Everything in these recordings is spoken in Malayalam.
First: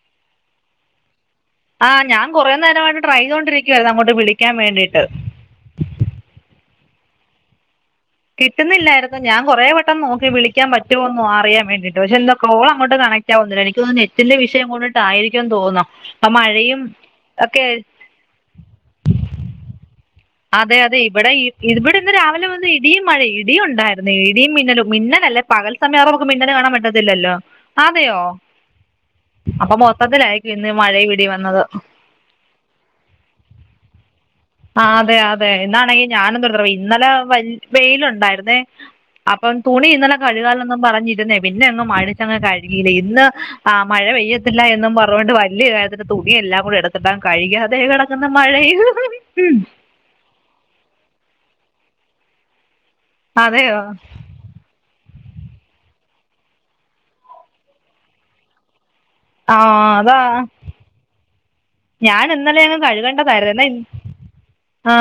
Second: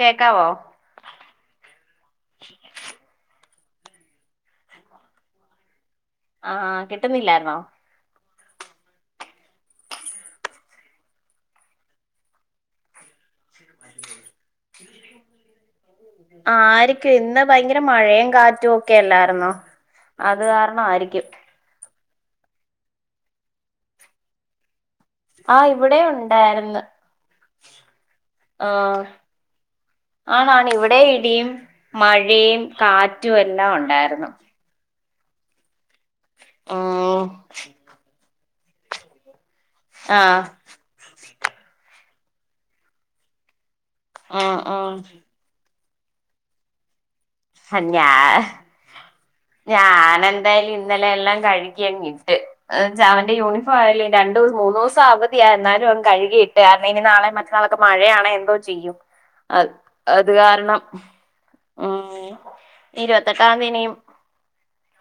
കേക്കാവോ ആ ഞാൻ കുറേനേരമായിട്ട് ട്രയ് ചെയ്തോണ്ടിരിക്കായിരുന്നു അങ്ങോട്ട് വിളിക്കാൻ വേണ്ടീട്ട് ആഹ് കിട്ടുന്നില്ലാര്ന്നോ കിട്ടുന്നില്ലായിരുന്നു ഞാൻ കൊറെ വട്ടം നോക്കി വിളിക്കാൻ പറ്റുമോ അറിയാൻ വേണ്ടിട്ട് പക്ഷെ എന്താ കോൾ അങ്ങോട്ട കണക്റ്റ് ആകുന്നില്ല എനിക്ക് നെറ്റിന്റെ വിഷയം കൊണ്ടിട്ടായിരിക്കും എന്ന് തോന്നാം ഇപ്പെ മഴയും ആയിരിക്കും ഇന്ന് ഒക്കെ ആയി ഭയങ്കര മഴയും കാറ്റും ഒക്കെ അല്ലായിരുന്നോ അത് അതെ അതെ കാരണമായിരിക്കും ഇവടെ ഇവടെ ഇന്ന് രാവിലെ വന്ന് ഇടിയും മഴ ഇടിയും ഉണ്ടായിരുന്നു ഇടിയും മിന്നലും മിന്ന നല്ല ആഹ് പകൽ ഇവിടെ സമയം നമുക്ക് മിന്നൽ കാണാൻ ഉണ്ടായിരുന്നു പറ്റത്തില്ലല്ലോ അതെയോ ആഹ് അപ്പൊ മൊത്തത്തിലായിരിക്കും ആണാണ് ഇന്ന് ഇവിടെ മഴെ ഇടിം ഇടിയും വന്നത് മഴയും കാറ്റും എല്ലാം ഉണ്ടായിരുന്നു അതെ അതെ ഇന്നാണെങ്കിൽ ഞാനും തന്ത്രവയ് ഇന്നലെ ഉം വല് വെയിലുണ്ടായിരുന്നേ അപ്പം തുണി ഇന്നലെ ആഹ് കഴുകാലൊന്നും പറഞ്ഞിരുന്നേ പിന്നെ അങ്ങ് മഴിച്ചങ്ങ് കഴുകില ഇന്ന് ആ മഴ ആഹ് പെയ്യത്തില്ല എന്നും ആഹ് പറഞ്ഞുകൊണ്ട് വല്യകാര്ത്തിന് തുണിയെല്ലാം കൂടെ എടുത്തിട്ട് കഴുകി ആതെ ഞാ കെടക്കുന്ന മഴയും ഞാനെന്തായാലും ഇന്നലെ എല്ലാം കഴിക്കിയങ്ങിട്ട് എന്ന് വച്ചാ അവന്റെ യൂണിഫോം അതെയോ അല്ല രണ്ടൂസം മൂന്നൂസം അവധി തിയ എന്നാലും അവൻ കഴുകിയിട്ട് എനാളെ മറ്റന്നാളൊക്കെ മഴയാണ് എന്തോ ചെയ്യും ആ അ അതാ അത് കാരണം ഞാൻ ഉം ഇന്നലെ അങ്ങ് ഇരുപത്തെട്ടാം കഴുകേണ്ടതായിരുന്നു തിയതി എന്നാൽ ഇനീം ആ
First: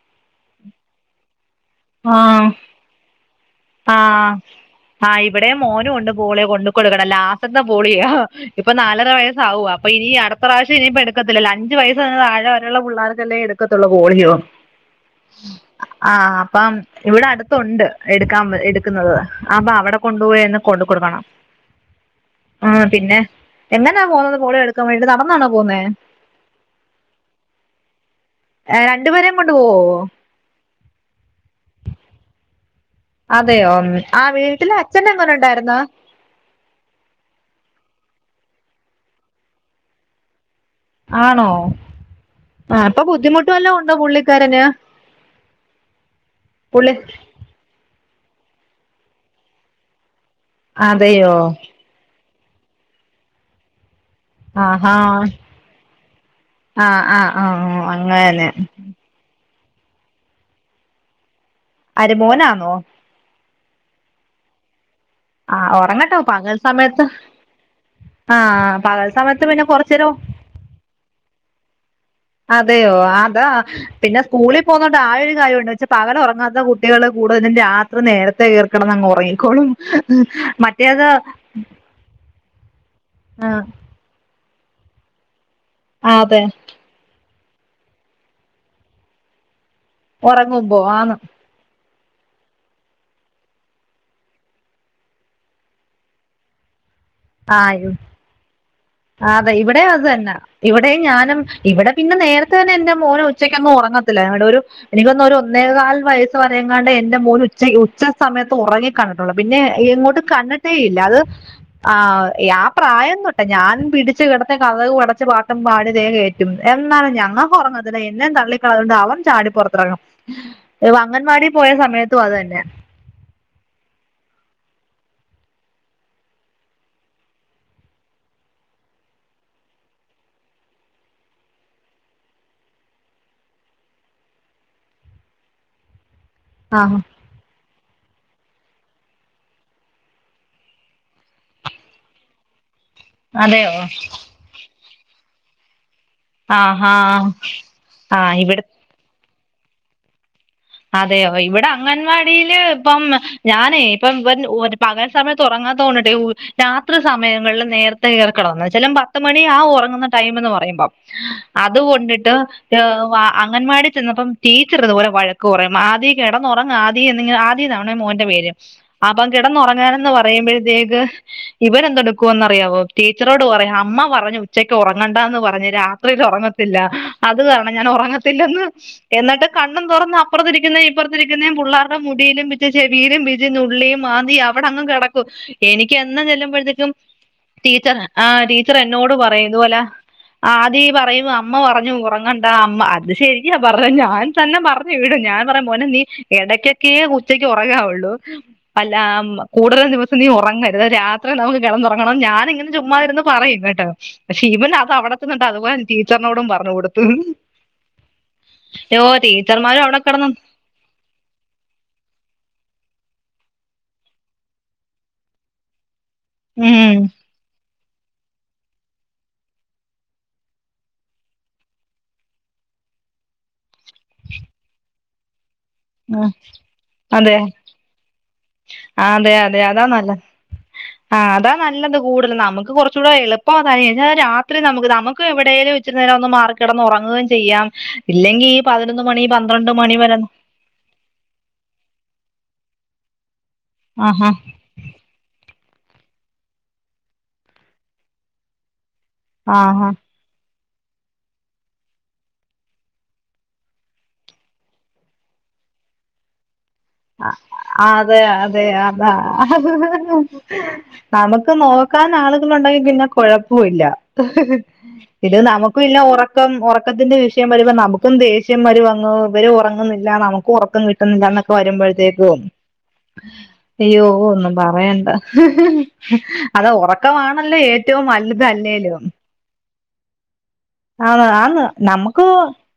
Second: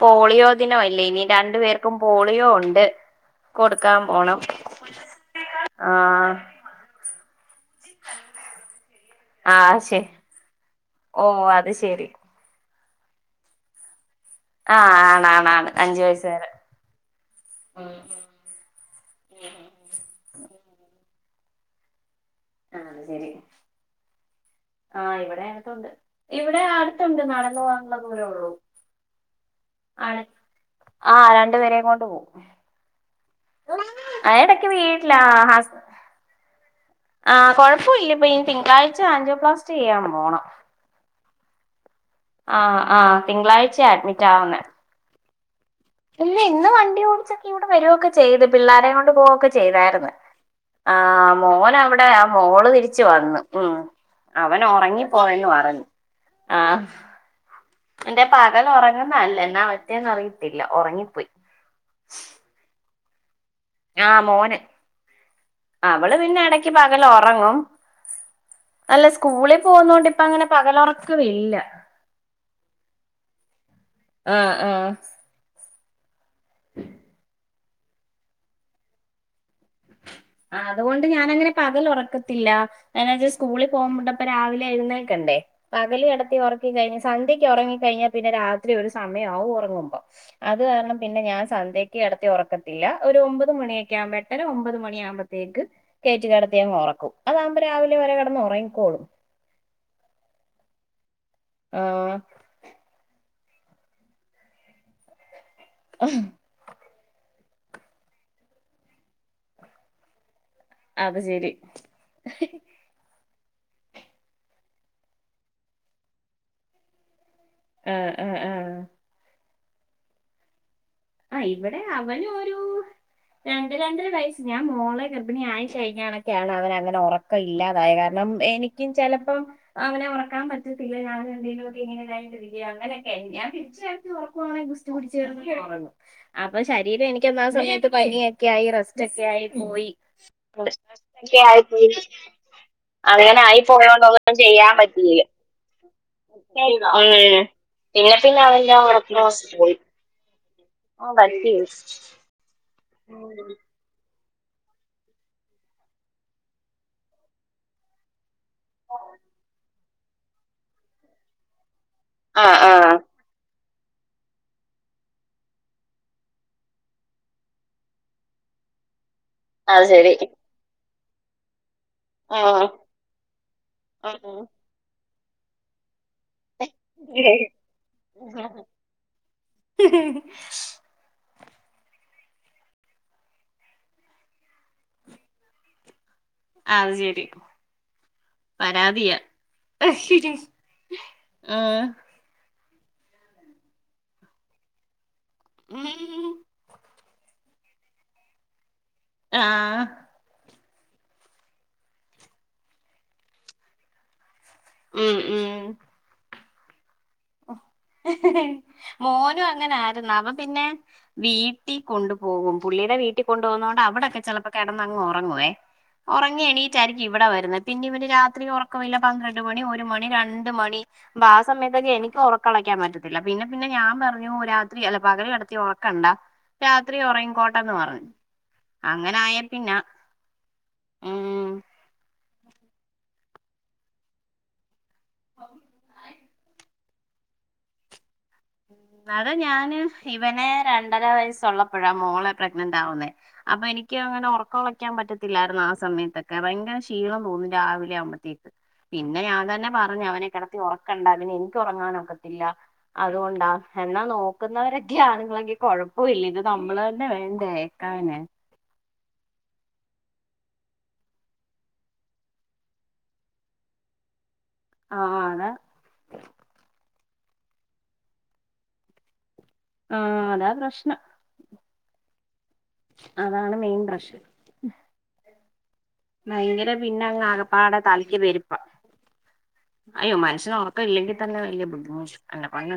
പോളിയോ ദിനം അല്ലേ ഇനി രണ്ടു പേർക്കും പോളിയോ ഉണ്ട് കൊടുക്കാൻ ആഹ് പോണം ആ ഇവിടെ മോനും ഉണ്ട് ആഹ് പോയൊളി കൊണ്ട് കൊടുക്കണം ലാ ലാസ്റ്റ്ത്തെ പോളിയ ഇപ്പൊ നാലര വയസ് ആവുവ ആഹ് അപ്പൊ ശരി ഈ അർ ഇ പ്രാവശ്യം ഇനിയിപ്പോ ഓ എടുത്തില്ല ല്ലോ അത് അഞ്ച് ശരി വയസിന് തഴെരയുള്ള പിള്ളേർക്കല്ലേ എടുകത്തൊള്ളു പോളിയൊ ആഹ് ആണാണാണ് അഞ്ചു വയസ്സ് ആഹ് വരെ അപ്പം ഇവിടെ ഉം അടുത്തുണ്ട് എട് കാം എടുക്കുന്നത് ഉം ഉം അപ്പൊ അവിടെ ഉം കൊണ്ടുപോയന്ന് ഉം കൊണ്ട് കൊടുക്കണം ആ ആഹ് അത് പിന്നെ ശരി എങ്ങെന പോകുന്നത് പോളിയൊ എടുക്കാൻ വേണ്ടിട്ട് ആഹ് ഇവിടെ നടന്നാണോ പോകുന്നേ അടുത്തുണ്ട് ഇവിടെ അടുത്തുണ്ട് നടന്നു പോകാനുള്ള ദൂരേ ഉള്ളൂ ഏ രണ്ടുപേരേും കൊണ്ട് പോവോ ആണ് ആഹ് രണ്ടു പേരേ കൊണ്ട് പോവും അതെയോ ആ ഇടക്ക് വീട്ടില് അച്ഛനന്റ വീട്ടിലാ എങ്ങനെ ഹസ് ഉണ്ടായിരുന്നു ആഹ് കുഴപ്പൊ ഇല്ല ഇപ്പ ഇനി തിങ്കളാഴ്ച ആൻഡോപ്ലാസ്റ്റ് ചെയ്യാൻ പോണം ആണോ ആ ആഹ് ഇപ്പൊ ആഹ് ബുദ്ധിമുട്ടും വല്ലോം തിങ്കളാഴ്ച ഉണ്ടോ അഡ്മിറ്റ് ആവുന്നെ പുള്ളിക്കാരന് ഇല്ല ഇന്ന് പുള്ളി വണ്ടി ഓടിച്ചക്ക ഇവിടെ വരയൊക്കെ ചെയ്ത് പിള്ളോരെയ കൊണ്ട് പോവൊക്കെ ചെയ്തായിരുന്നു ആ അതെയോ മോന് അവിടാ ആ മോള് തിരിച്ച് വന്ന് ഉം അവന് ആഹാ ഉറങ്ങിപ്പോയന്ന് പറഞ്ഞ് ആഹ് ആഹ് ആഹ് എന്റെ പകലൊറങ്ങുന്നതല്ല എന്നാ പറ്റിയേന്ന് അറിയത്തില്ല ഒറങ്ങിപ്പോയി ആര് മോനാന്നോ ആഹ് മോന് ആ അവള് ഉറങ്ങട്ടോ പിന്നെ പകൽ എടയ്ക്ക് സമയത്ത് പകലൊറങ്ങും- ആ അല്ല പകൽ സമയത്ത് സ്കൂളിൽ പിന്നെ പോകുന്ന കുറച്ചു കൊണ്ട് നേരം ഇപ്പ അങ്ങനെ പകലൊറക്കമില്ല അതെയോ അതാ പിന്നെ ആഹ് സ്കൂളിൽ ആഹ് പോനോണ്ട് ആ ഒരു കാര്യംണ്ട് ന്ന്ച്ചാ പകല് ഒറ ങ്ങാത്ത കുട്ടികള് കൂടുതലും രാത്രി നേരത്തെ കേറിക്കെടന്നങ്ങൊറങ്ങിക്കോളും ആ അതുകൊണ്ട് ഞാനങ്ങനെ പകലൊറക്കത്തില്ല ഞാൻ വിചാരിച്ചു ആഹ് സ്കൂളിൽ പോകുമ്പോ ഇപ്പൊ രാവിലെ എഴുന്നേക്കണ്ടേ പകല് കിടത്തി അതെ ഒറക്കി- പിന്നെ സന്ധ്യക്ക് ഒറങ്ങി കഴിഞ്ഞാൽ പിന്നെ രാത്രി ഒരു സമയം ആവും ഉറങ്ങുമ്പോ അത് ഉറങ്ങുമ്പോ കാരണം ആന്ന് പിന്നെ ഞാൻ- സന്ധ്യയ്ക്ക് കെടത്തി ഉറക്കത്തില്ല ഒരു ഒമ്പത് മണിയൊക്ക ആവ്മ്പ എട്ടര ഒമ്പത് മണി ആവുമ്പോ ത്തേക്ക് കേറ്റി കെടത്തിയങ്ങ് ഉറക്കും അതാകുമ്പോ രാവിലെ വരെ കെടന്നൊറങ്ങിക്കോളും ആ അതെ ഇവിടെയും അത് തന്ന ഇവിടെയും ഞാനും ഇവിടെ പിന്നെ ആഹ് നേരത്തെ തന്നെ എന്റെ മോന് ഉച്ചയ്ക്ക് എങ്ങും ഉറങ്ങത്തില്ല ഒരു എനിക്ക് തോന്നുന്നു ഒരു ഒന്നേകാൽ വയസ്സ് ങ്ങാണ്ട് എന്റെ മോൻ ഉ ഉച്ച സമയത്ത് ഉറങ്ങി കണ്ടിട്ടുള്ളൂ പിന്നെ എങ്ങോട്ട് കണ്ട ട്ടേയില്ല അത് ആ യാ പ്രായംതൊട്ടെ ഞാനും പിടിച്ചു കിടത്തി കതകും അടച്ച് പാട്ടും പാടി തേകേറ്റും എന്നാലും നമ്മ അവൻ ഉറങ്ങത്തില്ല ആഹ് എന്നെയും ആഹ് ആഹ് തള്ളിക്കളഞ്ഞോണ്ട് അവൻ ചാടിപ്പൊറത്തിറങ്ങും ആ അംഗൻവാടി പോയ ഇവിടെ സമയത്തും അവന് അത് തന്നെ ഒരു രണ്ട് രണ്ടര വയസ് ഞാൻ മോളെ ഗർഭിണിയായി കഴിഞ്ഞാറെക്കെയാണ് അവന് അങ്ങനെ ഉറക്ക- ക്കം ഇല്ലാതായ കാരണം എനിക്കും ചെലപ്പം അങ്ങനെ ഉറക്കാൻ പറ്റത്തില്ല ഞാനെന്തങ്കിലുംക്കെങ്ങനെ ഇതായിണ്ട് ഇരിക്കുവാണെക്കി അങ്ങനൊക്കെ ഞാൻ പിടിച്ച് കിടത്തി ഉറക്കുവാണെങ്കി- കുടിച്ച് കിടന്ന് അങ്ങ് ഉറങ്ങും അപ്പൊ ആ ശരീരം എനിക്കൊന്നാ സമയത്ത് പനിയൊക്കെ ആയി റെസ്റ്റ് ഒക്കെ ആയി പോയി [unintelligible] ആയി പോയി അങ്ങനെ ആയി അതെയോ പോയോണ്ട് ഒന്നും ചെയ്യാൻ പറ്റില്ല ഉം ആഹാ പിന്നെ ആ പിന്നെ ഇവിടെ അവന്റ ആ ഒറക്കം പോയി അതെ ഇവിടെ പറ്റിയില്ല അംഗൻവാടിയില് ഇപ്പം ഞാനെ ഇപ്പം ഇവൻ പകൽ സമയത്ത് ഉറങ്ങാത്ത കൊണ്ട് ടെ രാത്രി സമയങ്ങളിൽ നേര- ത്തെ കേറിക്കടന്ന് ചിലപ്പം പത്ത് മണി ആകും ഉറങ്ങുന്ന ടൈം എന്ന് പറയുമ്പോം അതുകൊണ്ട് ആഹ് ആഹ് അംഗൻവാടി ചെന്നപ്പം ടീച്ചറിതുപോലെ വഴ ക്ക് പറയും ആദി കെടന്നൊറങ്ങ് ആദി എന്നിങ്ങനെ ആദി ന്ന് ആണെ മോന്റെ പേര് അപ്പം അത് കിടന്നുറങ്ങാൻ എന്ന് ശരി പറയുമ്പോഴത്തേക്ക് ഇവന് എന്തോടു ഉം റിയാവോ ടീച്ചറോട് പറയും അമ്മ പറഞ്ഞ് ഉം ഉച്ചയ്ക്ക് ഉറങ്ങണ്ടാന്ന് പറഞ്ഞ് രാത്രിയിൽ ഒറങ്ങ ത്തില്ല അത് കാരണം ഞാൻ ഉറങ്ങത്തില്ലന്ന് എന്നിട്ട് കണ്ണും തൊറന്ന്. ഇപ്പറത്തിരിക്കുന്ന ഇപ്പുറത്തിരിക്കുന്നേയും പിള്ളേരുടെ മുടിയിലും പി ചെവിയിലും പിച്ച് നുള്ളിയും മാന്തിയും അവിടെ അങ് കിടക്കും എനിക്ക് എന്നും ചെല്ലുമ്പോ ആ അത് ശരി ടീച്ചർ ആ ടീച്ചർ എന്നോട് പരാതിയാ പറയും ഇതുപോലെ ആദി പറയും അമ്മ ആ. പറഞ്ഞു ഒ ഒറങ്ങണ്ടാ അമ്മ അത് ശെരിയാ പറഞ്ഞ ഞാൻ തന്നെ പറഞ്ഞു വിടും ഞാൻ പറയും മോനെ നീ എടയ്ക്ക്- ക്കേ ഉച്ചക്ക് ഉറങ്ങാവുള്ളൂ അല്ല ആ. കൂടുതൽ ദിവസം നീ ഉറങ്ങരുത് രാത്രി നമുക്ക് കിടന്ന് ഉറങ്ങണം ഞാന് ഇങ്ങനെ ചുമ്മാ ഇരുന്ന് പറയും കേട്ടോ പക്ഷെ ഇവൻ അത് ഉം, അവിടെചെന്നിട്ട് ഉം. അതുപോലെ തന്നെ ടീച്ചറിനോടും പറഞ്ഞു കൊടുത്ത് മോനും അങ്ങനെ ടീച്ചർമാരും അവിടെ ആരുന്ന് കിടന്നു അവൻ പിന്നെ വീട്ടി കൊണ്ടു പോകും പുള്ളിയുടെ വീട്ടിൽ കൊണ്ടു പോകുന്നതോണ്ട് അവിടൊക്കെ ചെലപ്പോ കിടന്നങ്ങ് ഉറങ്ങുവേ ഒറങ്ങി ഉം എണീറ്റായിരിക്കും ഇവിടെ വരുന്നേ- പിന്നെ ഇവന് രാത്രി ഒറക്കമില്ല പന്ത്രണ്ട് മണി ഒരു മണി രണ്ട് മണി അപ്പൊ ആ സമയത്തൊക്കെ എനിക്ക്- എനിക്ക് ഒറക്കം ഒളക്കാൻ പറ്റത്തില്ല പിന്നെ പിന്നെ ഞാൻ പറഞ്ഞു രാത്രി അല്ല പകല് കെടത്തി ഒറ- ക്കണ്ടാ രാത്രി ഉറങ്ങി കോട്ടെന്ന് പറഞ്ഞു ആഹ് അങ്ങനെ അതെ ആയ അതെ പിന്നെ അതാ നല്ലത് ആഹ് ഉം അതാ നല്ലതും കൂടുതൽ നമുക്ക് കൊറ്ച്ചുകൂടെ എളുപ്പം അതായി ഞാൻ രാത്രി നമുക്ക് നമുക്ക് എവിടെലും ഇച്ചരി നേരവൊന്ന് മാറി കെടന്ന് ഒറങ്ങുകയും ചെയ്യാം ഇല്ലെങ്കി പതിനൊന്ന് മണി അത് പന്ത്രണ്ട് ഞാന് മണി വരെ ഇവനെ രണ്ടര വയസ്സുള്ളപ്പോഴാ മോളെ പ്രഗ്നന്റ് ആവുന്നേ അപ്പൊ എനിക്ക് അങ്ങനെ ആഹാ ഒറക്കഒള ക്ക്യാൻ പറ്റത്തില്ലായിരുന്നു ആ സമയത്തൊക്കെ ഭയങ്കര ക്ഷീണം തോന്നും രാവിലെ ആവുമ്പഴത്തേക്ക് പിന്നെ ഞാൻ തന്നെ ആഹാ പറഞ്ഞു അവനെ കെടത്തി ഒറക്കണ്ട പിന്നെ എനിക്ക് ഒറങ്ങാൻ ഒക്കത്തില്ല അത്കൊണ്ടാ എന്നാ നോക്കുന്നവരൊക്കെ ആണുങ്ങളെങ്കി കൊയപ്പോല്ല ഇത് നമ്മള് തന്നെ ആഹ് വേണ്ടേ ക്കാന് അതെ അതെ അതാ നമുക്ക് നോക്കാൻ ആളുകള്ണ്ടെങ്കിൽ പിന്നെ കൊഴപ്പുല്ല ആഹ് ഇത് അതാ നമുക്ക് പിന്നെ ഒറക്കം ഒറക്കത്തിന്റെ വിഷയം വരുമ്പോ നമുക്കും ദേഷ്യം വെരും അങ്ങ് ഇവര് ഒറ ന്നില്ല ആഹ് നമുക്ക് അതാ ഒറക്കം പ്രശ്നം കിട്ടുന്നില്ലന്നൊക്കെ വരുമ്പോഴത്തേക്കും അതാണ് മെയിൻ അയ്യോ പ്രശ്നം ഒന്നും പറയണ്ട അത ഭയങ്കര പിന്നെ അങ്ങ് ഒറക്കമാണല്ലോ ആകപ്പാടെ ഏറ്റവും തലയ്ക്ക് പെരുപ്പാ വല്തല്ലേലും അയ്യോ മനുഷന് ഒറക്കം ഇല്ലെങ്കി തന്നെ വലിയ ബുദ്ധിമുട്ട്ണ്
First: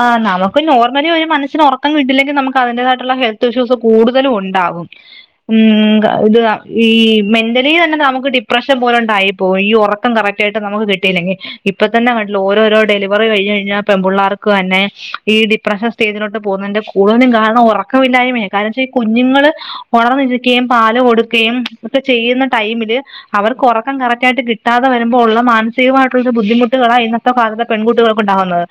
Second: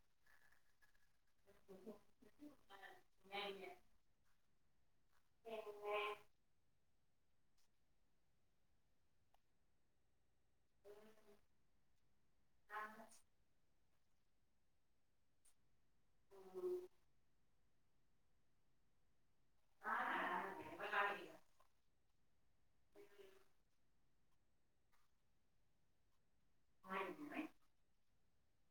ആഹ് നമുക്ക് നോർമലി ഒര് മനുഷ്യന് ഒറക്കം കിട്ടിയില്ലെങ്കിൽ നമുക്ക് അതിന്റെതാ ട്ടുള്ള ഹെൽത്ത് ഇഷ്യൂസ് കൂടുതലും ഉണ്ടാവും ഉം ഇത് ഈ മെന്റലി തന്നെ നമുക്ക് ഡിപ്രഷൻ പോലെണ്ടായിപ്പോവും ഈ ഒറ ത്തം കറക്റ്റായിട്ട് നമുക് കിട്ടിയില്ലെങ്കി ഇപ്പൊ തന്നെ ഓലോരോരോ ഡെലിവറി കഴിഞ്ഞ്കഴിഞ്ഞാൽ പെമ്പുള്ളാർക്ക് തന്നെ ഈ ഡിപ്രഷൻ സ്റ്റേജിനോട്ട് പോകുന്നെന്റ ഇന്നും കാരണം ഉറക്കമില്ലായ്മേ കാരണം ച്ചാഈ കുഞ്ഞുങ്ങള് ഒണർന്നിരിക്കയും പാല് കൊടുക്കയും ഒക്കെ ചെയ്യുന്ന ടൈമില് അവർക്ക് ഒറക്കം കറക്റ്റായിട്ട് കിട്ടാതെ വരുമ്പോ ഒള്ള മാനസികമായിട്ടൊള്ളൊരു ബുദ്ധിമുട്ടുകളാ ഇതൊ അന്നത്തെ [unintelligible] പെൺകുട്ടികൾക് ഉണ്ടാവുന്നത്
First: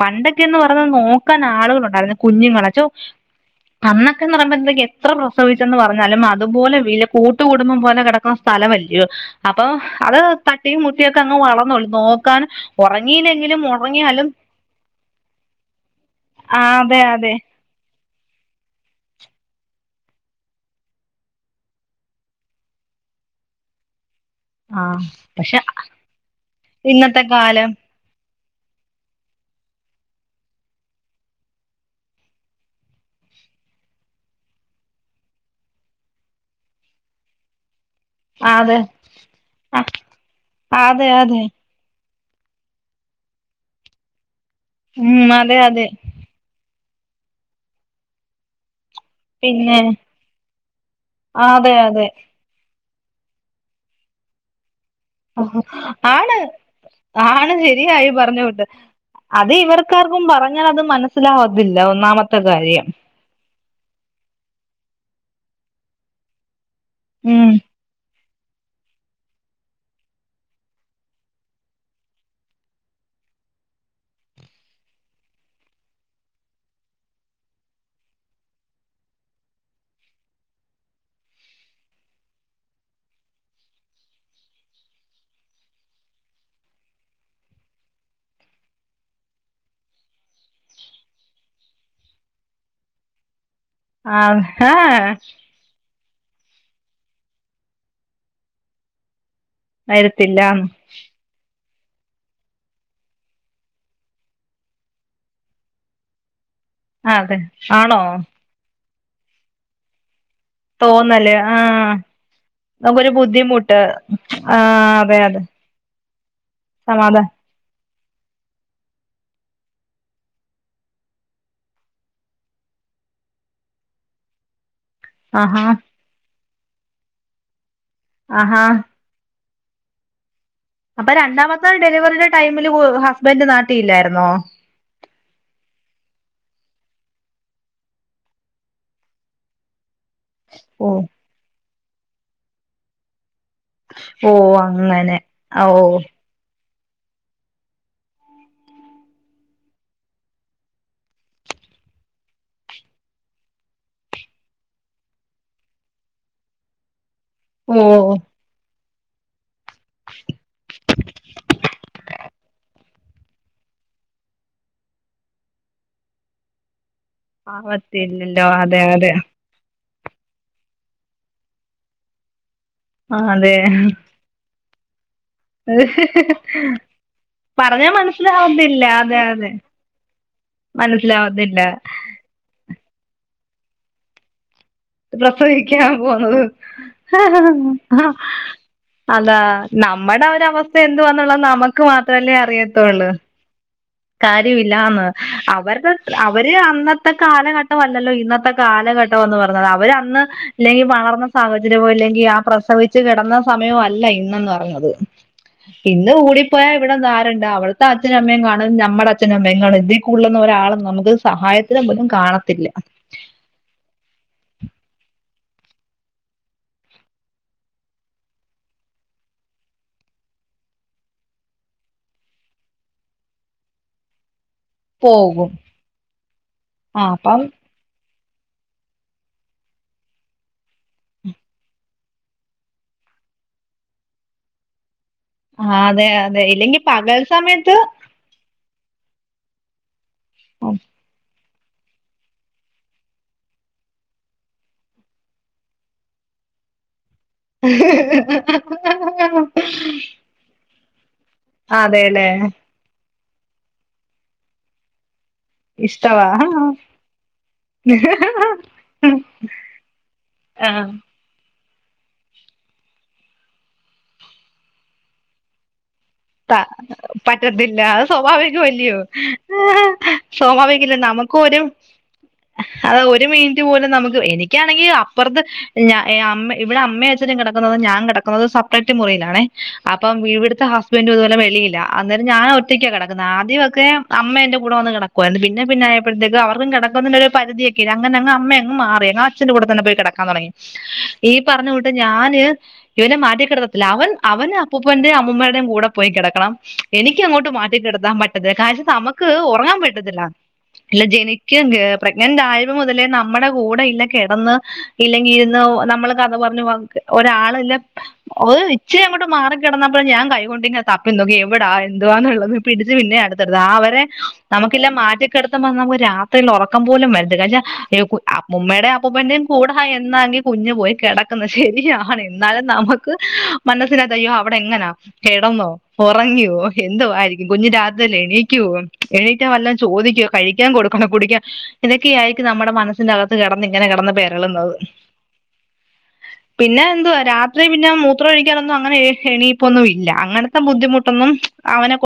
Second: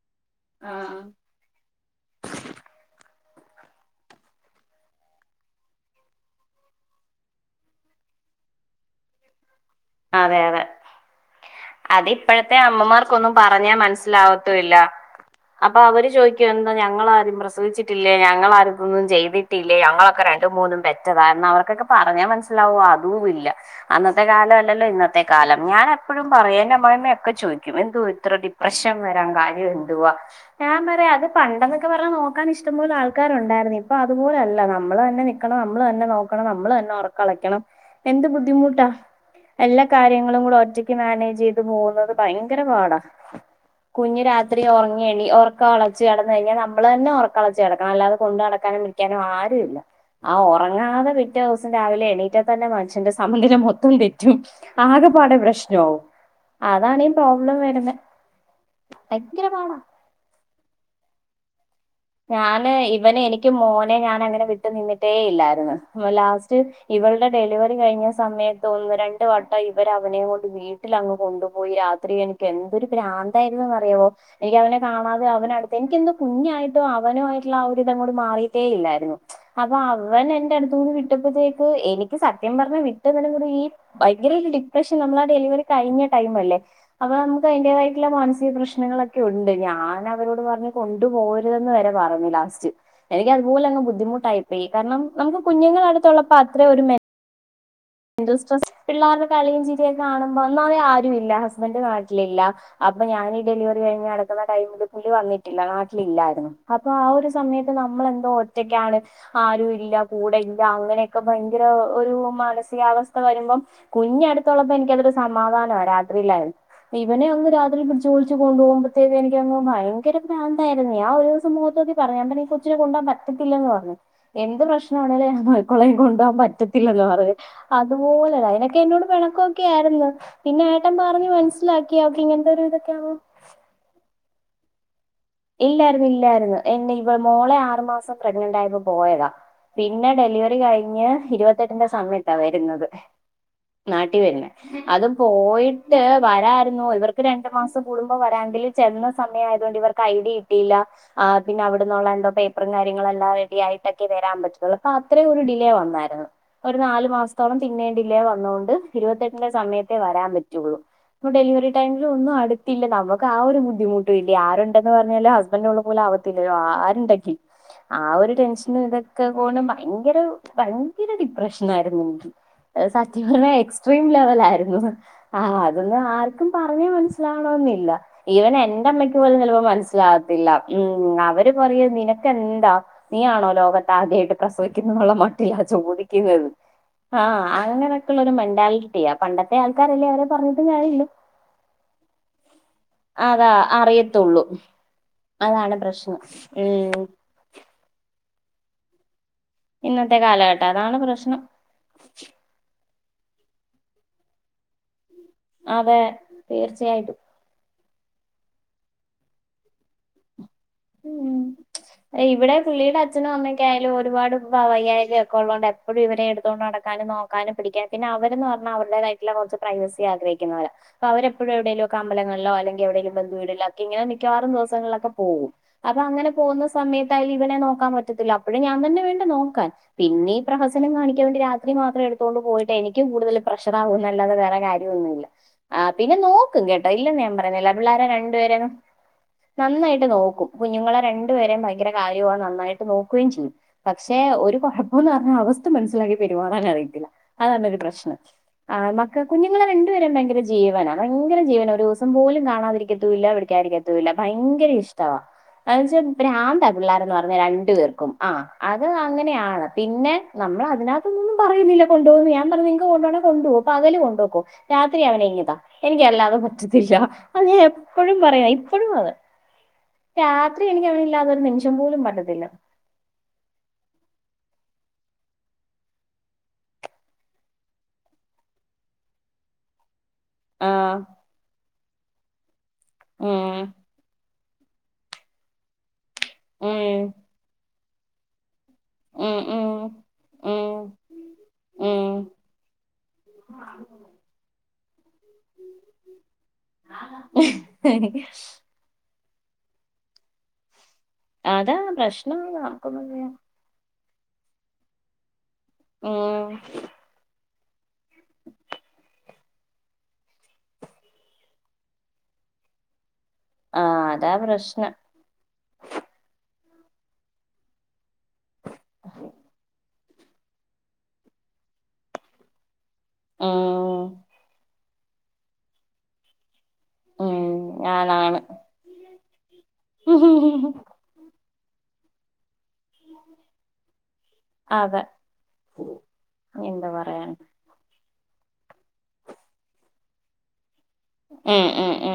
പണ്ടൊക്കെ എന്ന് പറഞ്ഞ ആഹ് നോക്കാൻ ആളുകളുണ്ടായിരുന്നു കുഞ്ഞുങ്ങളെ ച്ചോ അന്നൊക്കെ എന്ന് പറയ്മ്പോക്ക് എത്ര പ്രസവിച്ചെന്ന് പറഞ്ഞാലും അതുപോലെ വല്യ കട്ടുകുടുംബം പോലെ കിടക്കുന്ന- സ്ഥലമല്ലിയോ അപ്പൊ അത് അതെ അതെ തട്ടിയും മുട്ടിയൊക്കെ അങ്ങ് വളർന്നോളും നോക്കാൻ അതിപ്പോഴത്തെ അമ്മമാർക്കൊന്നും ഒറങ്ങീല്ലെങ്കിലും പറഞ്ഞാ ഒറങ്ങിയാലും മനസ്സിലാവത്തുമില്ല അപ്പൊ അവര് ചോദിക്ക്യാ എന്താ ഞങ്ങളാരും പ്രസവിച്ചി ട്ടില്ലെ ഞങ്ങളാരും ഇതൊന്നും ചെയ്തിട്ടില്ലേ ഞങ്ങളൊക്കെ രണ്ടു മൂന്നും പെറ്റതായിരുന്നു അവർക്കൊക്കെ- പറഞാ മനസിലാവോ അതും ഇല്ല അന്നത്തെ കാല ആ ല്ല ഇന്നത്തെ കാലം പക്ഷെ ഞാനെപ്പോഴും പറയും എന്റെ ഇന്നത്തെ അമ്മായ്മയൊക്കെ കാലം ചോദിക്കും എന്ത്വാ ഇത്ര ഡി പ്രശ്നം വരാൻ കാര്യം എന്തുവാ ഞാൻ പറയാ അത് പണ്ടെന്നൊക്കെ പറഞാ നോക്കാനിഷ്ടംപോലെ ആൾക്കാരുണ്ടായിരുന്നു ഇപ്പൊ അതുപോലെയല്ല നമ്മള് തന്നെ നി ണം നമ്മള് തന്നെ നോക്കണം നമ്മള് തന്നെ ഒറക്കളക്കണം എന്ത് ആ അതെ ബുദ്ധിമുട്ടാ എല്ലാ കാര്യങ്ങളും കൂടെ ആ ഒറ്റക്ക് അതെ മാനേജ് അതെ ചെയ്ത് പോകുന്നത് ഭയങ്കര പാടാ കുഞ്ഞ് രാ ഇത്രേ ഒറ്ങ്ങിയെണി ഉം അതെ ഒറ്ക്ക അതെ ഒളച്ച് കിടന്ന് കഴിഞ്ഞാ നമ്മളെന്നെ ഒറക്കൊളച്ച് കെടക്കണം അല്ലാത കൊണ്ട് നടക്കാനും ക്യാനും പിന്നെ ആരുല്ല ആഹ് ഒറങ്ങാതെ പിറ്റേ ദിവസം അതെ രാവിലെ അതെ എണി തന്നെ മനുഷ്യന്റെ സമയം മൊത്തം തെറ്റും ആകെ ആണ് ആണ് പ്രോബ്ലം ശരിയാ വരുന്നെ ഈ പറഞ്ഞകൂട്ട് ഭയങ്കര അത് പാടാ ഇവർ അവക്കാർക്കും പറഞ്ഞാ അത് മനസ്സിലാകത്തില്ല ഒന്നാമത്തെ കാര്യം ഈ മോനെ ഞനങ്ങനെ വിട്ട് നിന്നിട്ടേ ഇല്ലായിരുന്നു ലാസ്റ്റ് ഇവളുടെ ഉം ഡെലിവെറി കഴിഞ്ഞ സമയത്ത് ഒന്ന് രണ്ട് വട്ടം ഇവര് അവനെ കൊണ്ട് വീട്ടിലങ്ങ് കൊണ്ടുപോയി രാത്രി എനി എന്തൊരു ഭ്രാന്തായിരുന്നുന്ന്റിയാവോ എനിക്ക് അവനെ കാണാതെ അവനടുത്ത് എനിക്കെന്തോ കുഞ്ഞായിട്ട്- അവനു ആയിട്ടുള്ള ആഒരിതങ്ങോട് മാറിയിട്ടേ ഇല്ലായിരുന്നു അപ്പൊ അവൻ എന്റെ അടുത്തൂന്ന് വിട്ടപ്പത്തേക്ക് എനിക്ക് സത്യം പറഞ്ഞ വിട്ടെറി ഈ ഭയങ്കര ഒരു ഡിപ്രഷൻ നമ്മളാ ഡെലിവറി കഴിഞ്ഞ ടൈം അല്ലേ അപ്പ നമുക്ക് അയ്ന്റെതായിട്ടുള്ള മാനസിക പ്രശ്നങ്ങളൊക്കെ ഉണ്ട് ഞാൻ അവരോട് പറഞ്ഞ് കൊണ്ടുപോവര് പറഞ്ഞു ലാസ്റ്റ് എനിക്കതുപോലങ്ങ് ആ ബുദ്ധിമുട്ടായിപ്പോയി ആ കാര്ണം നമു കുഞ്ഞുങ്ങള് അടുത്തുള്ളപ്പോ അത്ര ഒരു മെൻ- ഇൻസ്ട്രെസസ് പിള്ളരുടെ കളിയും ചിരിയുംക്കെ വരത്തില്ല കാണുമ്പോ ഒന്നാമതേ ആരും ഇല്ല ഹസ്ബന്ഡ് നാ. നാട്ടിലില്ല അപ്പൊ ഞാനീ ഡെലിവറി കഴിഞ്ഞ് നടക്കുന്ന ടൈമിൽ പുള്ളി വന്നിട്ടില്ല നാട്ടിലില്ലായിരുന്നു. അപ്പൊ ആ ഒരു അതെ സമയത്ത് ആണോ നമ്മൾ എന്തോ ഒ- ഒറ്റക്കാണ് ആരും ഇല്ല കൂടെ ഇല്ല അങ്ങനെയൊക്കെ തോന്നല് ഭയങ്കര ആഹ് ഒരു മാന. ഈ നമുക്കൊരു അവസ്ഥവരുമ്പോ ബുദ്ധിമുട്ട് കുഞ്ഞടുത്തുള്ളപ്പോ ആഹ് എനിക്കരു അതെ സമാധാ. അതെ സമാധനമാ രാത്രിയിലായിരുന്നു സമാധാ ഇവനെ അങ്ങ് രാത്രി പിട- ഒറക്കം ഓളച്ച് കൊണ്ട് പോവുമ്പത്തേക്ക് എനിക്കങ്ങ് ഭയങ്കര ഭ്രാന്തായിരുന്നു. ഞാ ഒരു ദിവസം മുഖത്തോക്കി പറഞ്ഞു. ഞാൻ പറഞ്ഞ് ഈ കൊച്ചിനെ കൊണ്ടാൻ പ. റ്റത്തില്ലന്ന് പറഞ്ഞ്. എന്ത് പ്രശ്നമാണെങ്കലും ഞാൻ ആഹാ നോക്കികോളാം കൊണ്ടുപോകാൻ പറ്റത്തില്ലന്ന് പറഞ്ഞ്. അതുപോലെ ആഹാ അതിനൊക്കെ എന്നോട് പെണക്കൊക്കെയായ്രുന്നു. പിന്നെ- ഏട്ടൻ അപ്പൊ പറഞ്ഞ് രണ്ടാമത്തെ മനസ്സിലാക്കി അവക്ക് ഡെലിവറിയുടെ ഇങ്ങനത്തെ ഒരു ടൈമില് ഇതൊക്കെയാന്ന് ഹസ്ബൻഡ് നാട്ടില്ലായിരുന്നോ? ഇല്ലായിരുന്നു ഇല്ലായിരുന്നു എന്നെ ഇവ മോളെ ആറു മാസം പ്രഗ്നന്റ് ആയപ്പോ പോയതാ. പിന്നെ ഡെലിവറി ഓ കഴിഞ്ഞ് ഇരുപത്തെട്ടിന്റെ സമയത്താ വരുന്നത്. നാട്ടി ഓ വരുന്നെ അത് അങ്ങനെ ഓ പോയിട്ട്- വരായിരുന്നു ഇവർക്ക് രണ്ടു മാസം കൂടുമ്പോ വരാങ്കിലും ചെന്ന സമയം ആയതുകൊണ്ട് ഇവർക്ക് ഐഡിയ കിട്ടയില്ല. ആഹ് പിന്നെ അവിടെന്നുള്ള എന്തോ പേപ്പറും കാര്യങ്ങളും എല്ലാം റെഡി ആയിട്ടൊക്കെ വരാൻ പറ്റുള്ളൂ. അപ്പൊ അത്രേ ഒരു ഡിലേ വന്നായിരുന്നു. ഒരു നാലു മാസത്തോളം ഓ പിന്നേയും ഡിലേ വന്നുകൊണ്ട് ഇരുപത്തെട്ടിന്റെ സമയത്തേ വരാൻ പറ്റിള്ളൂ. ഇപ്പൊ ഡെലിവറി ടൈമിൽ ഒന്നും അടുത്തില്ല നമുക്ക് ആ ഒരു ബുദ്ധിമുട്ടുല്ലേ ആരും- ണ്ട് പറഞ്ഞാല് ഹസ്ബന്ഡ് ഉള്ള പോല ആവത്തില്ലോ ആരുണ്ടെ. ക്ക് ആ ഒരു ആവത്തില്ലല്ലോ അതെ ടെൻഷനും അതെ ഇതൊക്കെ പോലും- ഭയങ്കര ഭയങ്കര ഡിപ്രഷനായിരുന്നു എനിക്ക് സത്യം പറഞ്ഞ അതെ എക്സ്ട്രീം ലെവൽ ആയിരുന്നു. ആഹ് അതൊന്നും ആർക്കും പറഞ് മനസ്. ലാവണം പറഞ്ഞാ എന്നില്ല. ഈവൻ മനസ്സിലാവത്തില്ല എന്റെമ്മയ്ക്ക് അതെ പോലും അതെ ചെലപ്പം - മനസിലാവത്തില്ല. ഉം അവര് മനസ്സിലാവത്തില്ല പറയുവാ നിനക്കെന്താ നീ ആണോ ലോകത്ത് ആദ്യായിട്ട് - പ്രസവിക്കുന്നുള്ള മട്ടില്ല പ്രസവിക്കാൻ പോന്നത് ചോദിക്കുന്നത് ആ അങ്ങനെയൊക്കെയുള്ള ഒരു മെന്റാലി. അതാ പണ്ടത്തെ ആൾക്കാരല്ലേ അവരെ നമ്മടെ പറഞ്ഞിട്ടും ഒരവസ്ഥ കാര്യല്ല എന്തുവാന്നുള്ളത് നമുക്ക് മാത്രമല്ലേ അതാ അറിയ. ത്തൊള്ളൂ. അല്ലാന്ന് അവരുടെ അവര് ഉം അന്നത്തെ കാലഘട്ടമല്ലല്ലോ ഇന്നത്തെ കാലഘട്ടംന്ന് പറ. അവര് ഇന്നത്തെ അന്ന് കാലഘട്ടം അല്ലെങ്കി അതാണ് വളർന്ന പ്രശ്നം. സാഹചര്യ. [unintelligible] ല്ലെങ്കിൽ ആ പ്രസവിച്ചു കിടന്ന സമയം അല്ല ഇന്നന്ന് പറഞ്ഞത്. അതെ ഇന്ന് കൂടിപ്പോയാ ഇവിടെ തീർച്ചയായിട്ടും. നാര [unintelligible] ണ്. അവിടത്തെ അച്ഛനും അമ്മയും കാണും നമ്മടെ അഛനും അമ്മയും കാണും ഇതിൽ കൂടുതലൊന്നും ഒരാളും - നമുക്ക് ഉം സഹായത്തിന് ഇതൊന്നും ഇവിടെ കാണത്തില്ല. പുള്ളിയുടെ അച്ഛനും അമ്മയൊക്കെ ആയാലും ഒരുപാട് വൈയ്യാഴ്കയു- ക്ക ഉള്ളോണ്ട് എപ്പോഴും ഇവരെ എടുത്തോണ്ട് നടക്കാനും നോക്കാനും പിടിക്കാൻ പിന്നെ അവര് എന്ന് പറഞ്ഞാ അവരുടേതായിട്ടുള്ള കൊറച്ച്. പ്രൈവസി ആഗ്രഹിക്കുന്നരാ. അപ്പൊ അവരെപ്പോഴും എവിടെങ്കിലൊക്കെ അമ്പലങ്ങളിലോ എല്ലങ്കിൽ എവിടെങ്കിലും ബന്ധു വീടിലോ- ഇങ്ങനെ മിക്കവാറും ദിവസങ്ങളിലൊക്കെ പോകും. അപ്പൊ അങ്ങനെ പോകുന്ന ആ സമയത്തായാലും അപ്പം ഇവനെ- നോക്കാൻ പറ്റത്തില്ല. അപ്പോഴും ഞാൻ തന്നെ വേണ്ടെ നോക്കാൻ. പിന്നെ ഈ പ്രഹസം കാണിക്കാ വേണ്ടി രാത്രി മാത്രം എടു. ത്തോണ്ട് പോയിട്ട് എനിക്ക് കൂടുതൽ പ്രഷറാവും എന്നല്ലാതെ വേറെ കാര്യൊന്നുല്ല. ആഹ് അതെ പിന്നെ അതെ നോക്കും ഇല്ലെങ്കി കേട്ടോ പകൽ ഇല്ലന്ന് ഞാൻ പറയുന്നില്ല സമയത്ത് പിള്ളോരെ രണ്ടുപേരേയും- നന്നായിട്ട് നോക്കും. കുഞ്ഞുങ്ങളെ രണ്ടുപേരയും ഭയങ്കര കാര്യവുവാ നന്നായിട്ട് നോക്കുകയും ചെയ്യും. പക്ഷെ ഒരു കൊഴപ്പം എന്ന് പറഞ്ഞാ അവസ്ഥ മനസ്സിലാക്കി പെരുമാറാൻ അറിയത്തില്ല. അതാാണ് ഒരു പ്രശ്നം. ആ മക്കളെ കുഞ്ഞുങ്ങളെ രണ്ടുപേരയും ഭയങ്കര ജീവനാണ് ഭയങ്കര ജീ - ജീവന ഒരു ദിവസം അതെല്ലേ പോലും കാണാതിരിക്കത്തൂല്ല വിളിക്കാതിരിക്കത്തൂല്ല ഭയങ്കര ഇഷ്ടവാ. അത്ന്ന് വെച്ച ഇഷ്ടവാ ഭ്രാന്താണ് പിള്ളേർന്ന് പറഞ്ഞ രണ്ടു പേർക്കും ആഹ് അത് അങ്ങനെയാണ് പിന്നെ. നമ്മൾ ആ അതിനകത്തൊന്നൊന്നും പറയുന്നില്ല. കൊണ്ട്പോകുന്ന് ഞാൻ പറഞ്ഞു ഇങ്ങക്ക് കൊണ്ടുപോവണങ്കി കൊണ്ട് പൊ പകൽ കൊണ്ട് പൊയ്ക്കൊ രാത്രി അവനെ ഇങ്ങ്താ എനിക്ക് അല്ലാതെ. പറ്റത്തില്ല അത്ഞാൻ പറ്റത്തില്ല അത് എപ്പോഴും പറയ ഇപ്പോഴും സ്വാഭാവികമല്ലയോ അതെ. രാത്രി എനിക്ക് സ്വാഭാവികല്ലേ അവനില്ലാത്തൊ ഒരു നിമിഷം പോലും പറ്റത്തില്ല. അതെ ഒരു മിനിറ്റ് പോലും നമുക്ക് എനിക്കാണെങ്കിൽ അപ്പുറത്ത് മ്മ ഇവിടെ അമ്മയഛ. ൻ കെടക്കുന്നതും ഞാൻ കെടക്കുന്നതും സപ്പറേറ്റ് മുറിയിലാണേ. അപ്പം വീവിട്. ഇവെടെത്തെ ആഹ് ഹസ്ബൻഡും ഇതുപോലെ വെളിയില്ലാ. അന്നേരം ഞാൻ ഒറ്റയ്ക്കാ കെടക്കന്നേ. ഉം ആദ്യവെക്കെ അമ്മയെന്റെ കൂടെ വന്ന് കെട ക്കു വാരുന്നു. പിന്നെ പിന്നെയപ്പഴത്തേക്ക് അവർക്കും ഉം കെടക്കുന്ന ഒരു പരിതിക്കെയില്ലേ. അങ്ങനെ അങ്ങ് അമ്മ അങ്ങ് മാറി. വേങ്ങാ ഉം അച്ഛന്റെ കൂടെ ഉം തന്നെ പോയി കെടക്കാൻ തൊടങ്ങി. ഉം ഈ പറഞ്ഞു കൂട്ട് ഉം ഞാന്. ഇവനെ മാറ്റിക്കെടത്തത്തില്ല. അവൻ അവന് അപ്പൂപ്പന്റെയും അമ്മൂമേടെയും കൂടെ പോ പോയി കെടക്കണം. എനിക്ക് അങ്ങോട്ട് മാറ്റി കെടത്താൻ പറ്റത്തില്ല. കാര്യം നമ്മെ ക്ക് ഒറങ്ങാൻ പറ്റത്തില്ല. അല്ല ജനിക്കൻ അതാ പ്രശ്നം പ്രഗ്നന്റ് ആയത് മൊതലേ നമുക്കൊന്നും ചെയ്യാൻ നമ്മടെ. കൂട ഇല്ല കെടന്ന് ഇല്ലെങ്കി ഇരുന്നു നമ്മെള് കഥ ഉം പറഞ്ഞ്, പറഞ്ഞ് ക്ക് ഒരാളില്ലേ ഒര് ഇച്ചിരിയങ്ങോട്ട് മാറിക്കെടന്നപ്പ ഞാൻ കൈകൊണ്ടിങ്ങെനെ. തപ്പിലങ്കി എവെടാ എന്തുവാന്നുള്ളത് പിടിച്ചുവില്ലെ പിന്നെ അടുത്തെടുത്. ആ അവെരെ ആഹ് അതാ നമുക്കില്ലാ പ്രശ്നം മാറ്റി കെടത്തുമ്പം നമ്മെള് രാത്രിൽ ഉറക്കം പോലും വെരതില്ല. പക്ഷേ അമ്മുമ്മേടെയും അപ്പൂപ്പന്റെയും കൂടെ ഹാ എന്നാങ്കിൽ. കുഞ്ഞു പോയി കെടക്കുന്നേ. ശെരിയാണ്. എന്നാലും നമ്മെക്ക്. ആഹ് എന്നാ പിന്നെ തെയ്യോ അവെടെയെങ്ങനാ കെടന്നോ. ഉറങ്ങിയോ. ഉം എന്തുവാരിക്കും. കുഞ്ഞ് രാത്രില് ഞാനാണ് എണീക്കുവോ. എണീറ്റാൽ വല്ലോം ചോദിക്കുവോ കഴിക്കാൻ കൊടുക്ക്. കുടിക്കാൻ ഇതൊക്കെയായിരിക്കും നമ്മെടെ മനസ്സി ന്റെ അകത്ത് കെടന്ന് ഇങ്ങനെ കെടന്ന് പേരളുന്നത്. അതെ പിന്നെ എന്ത് എന്തുവാ പറയാൻ രാത് പിന്നെ മൂത്രം ഒഴിക്കാനൊന്നും അങ്ങനെ എണീപ്പൊന്നും ഇല്ല. അങ്ങനെത്തെ ബുദ്ധിമുട്ടൊന്നും ഉം ഉം അവനെ കൊണ്ട് ഉം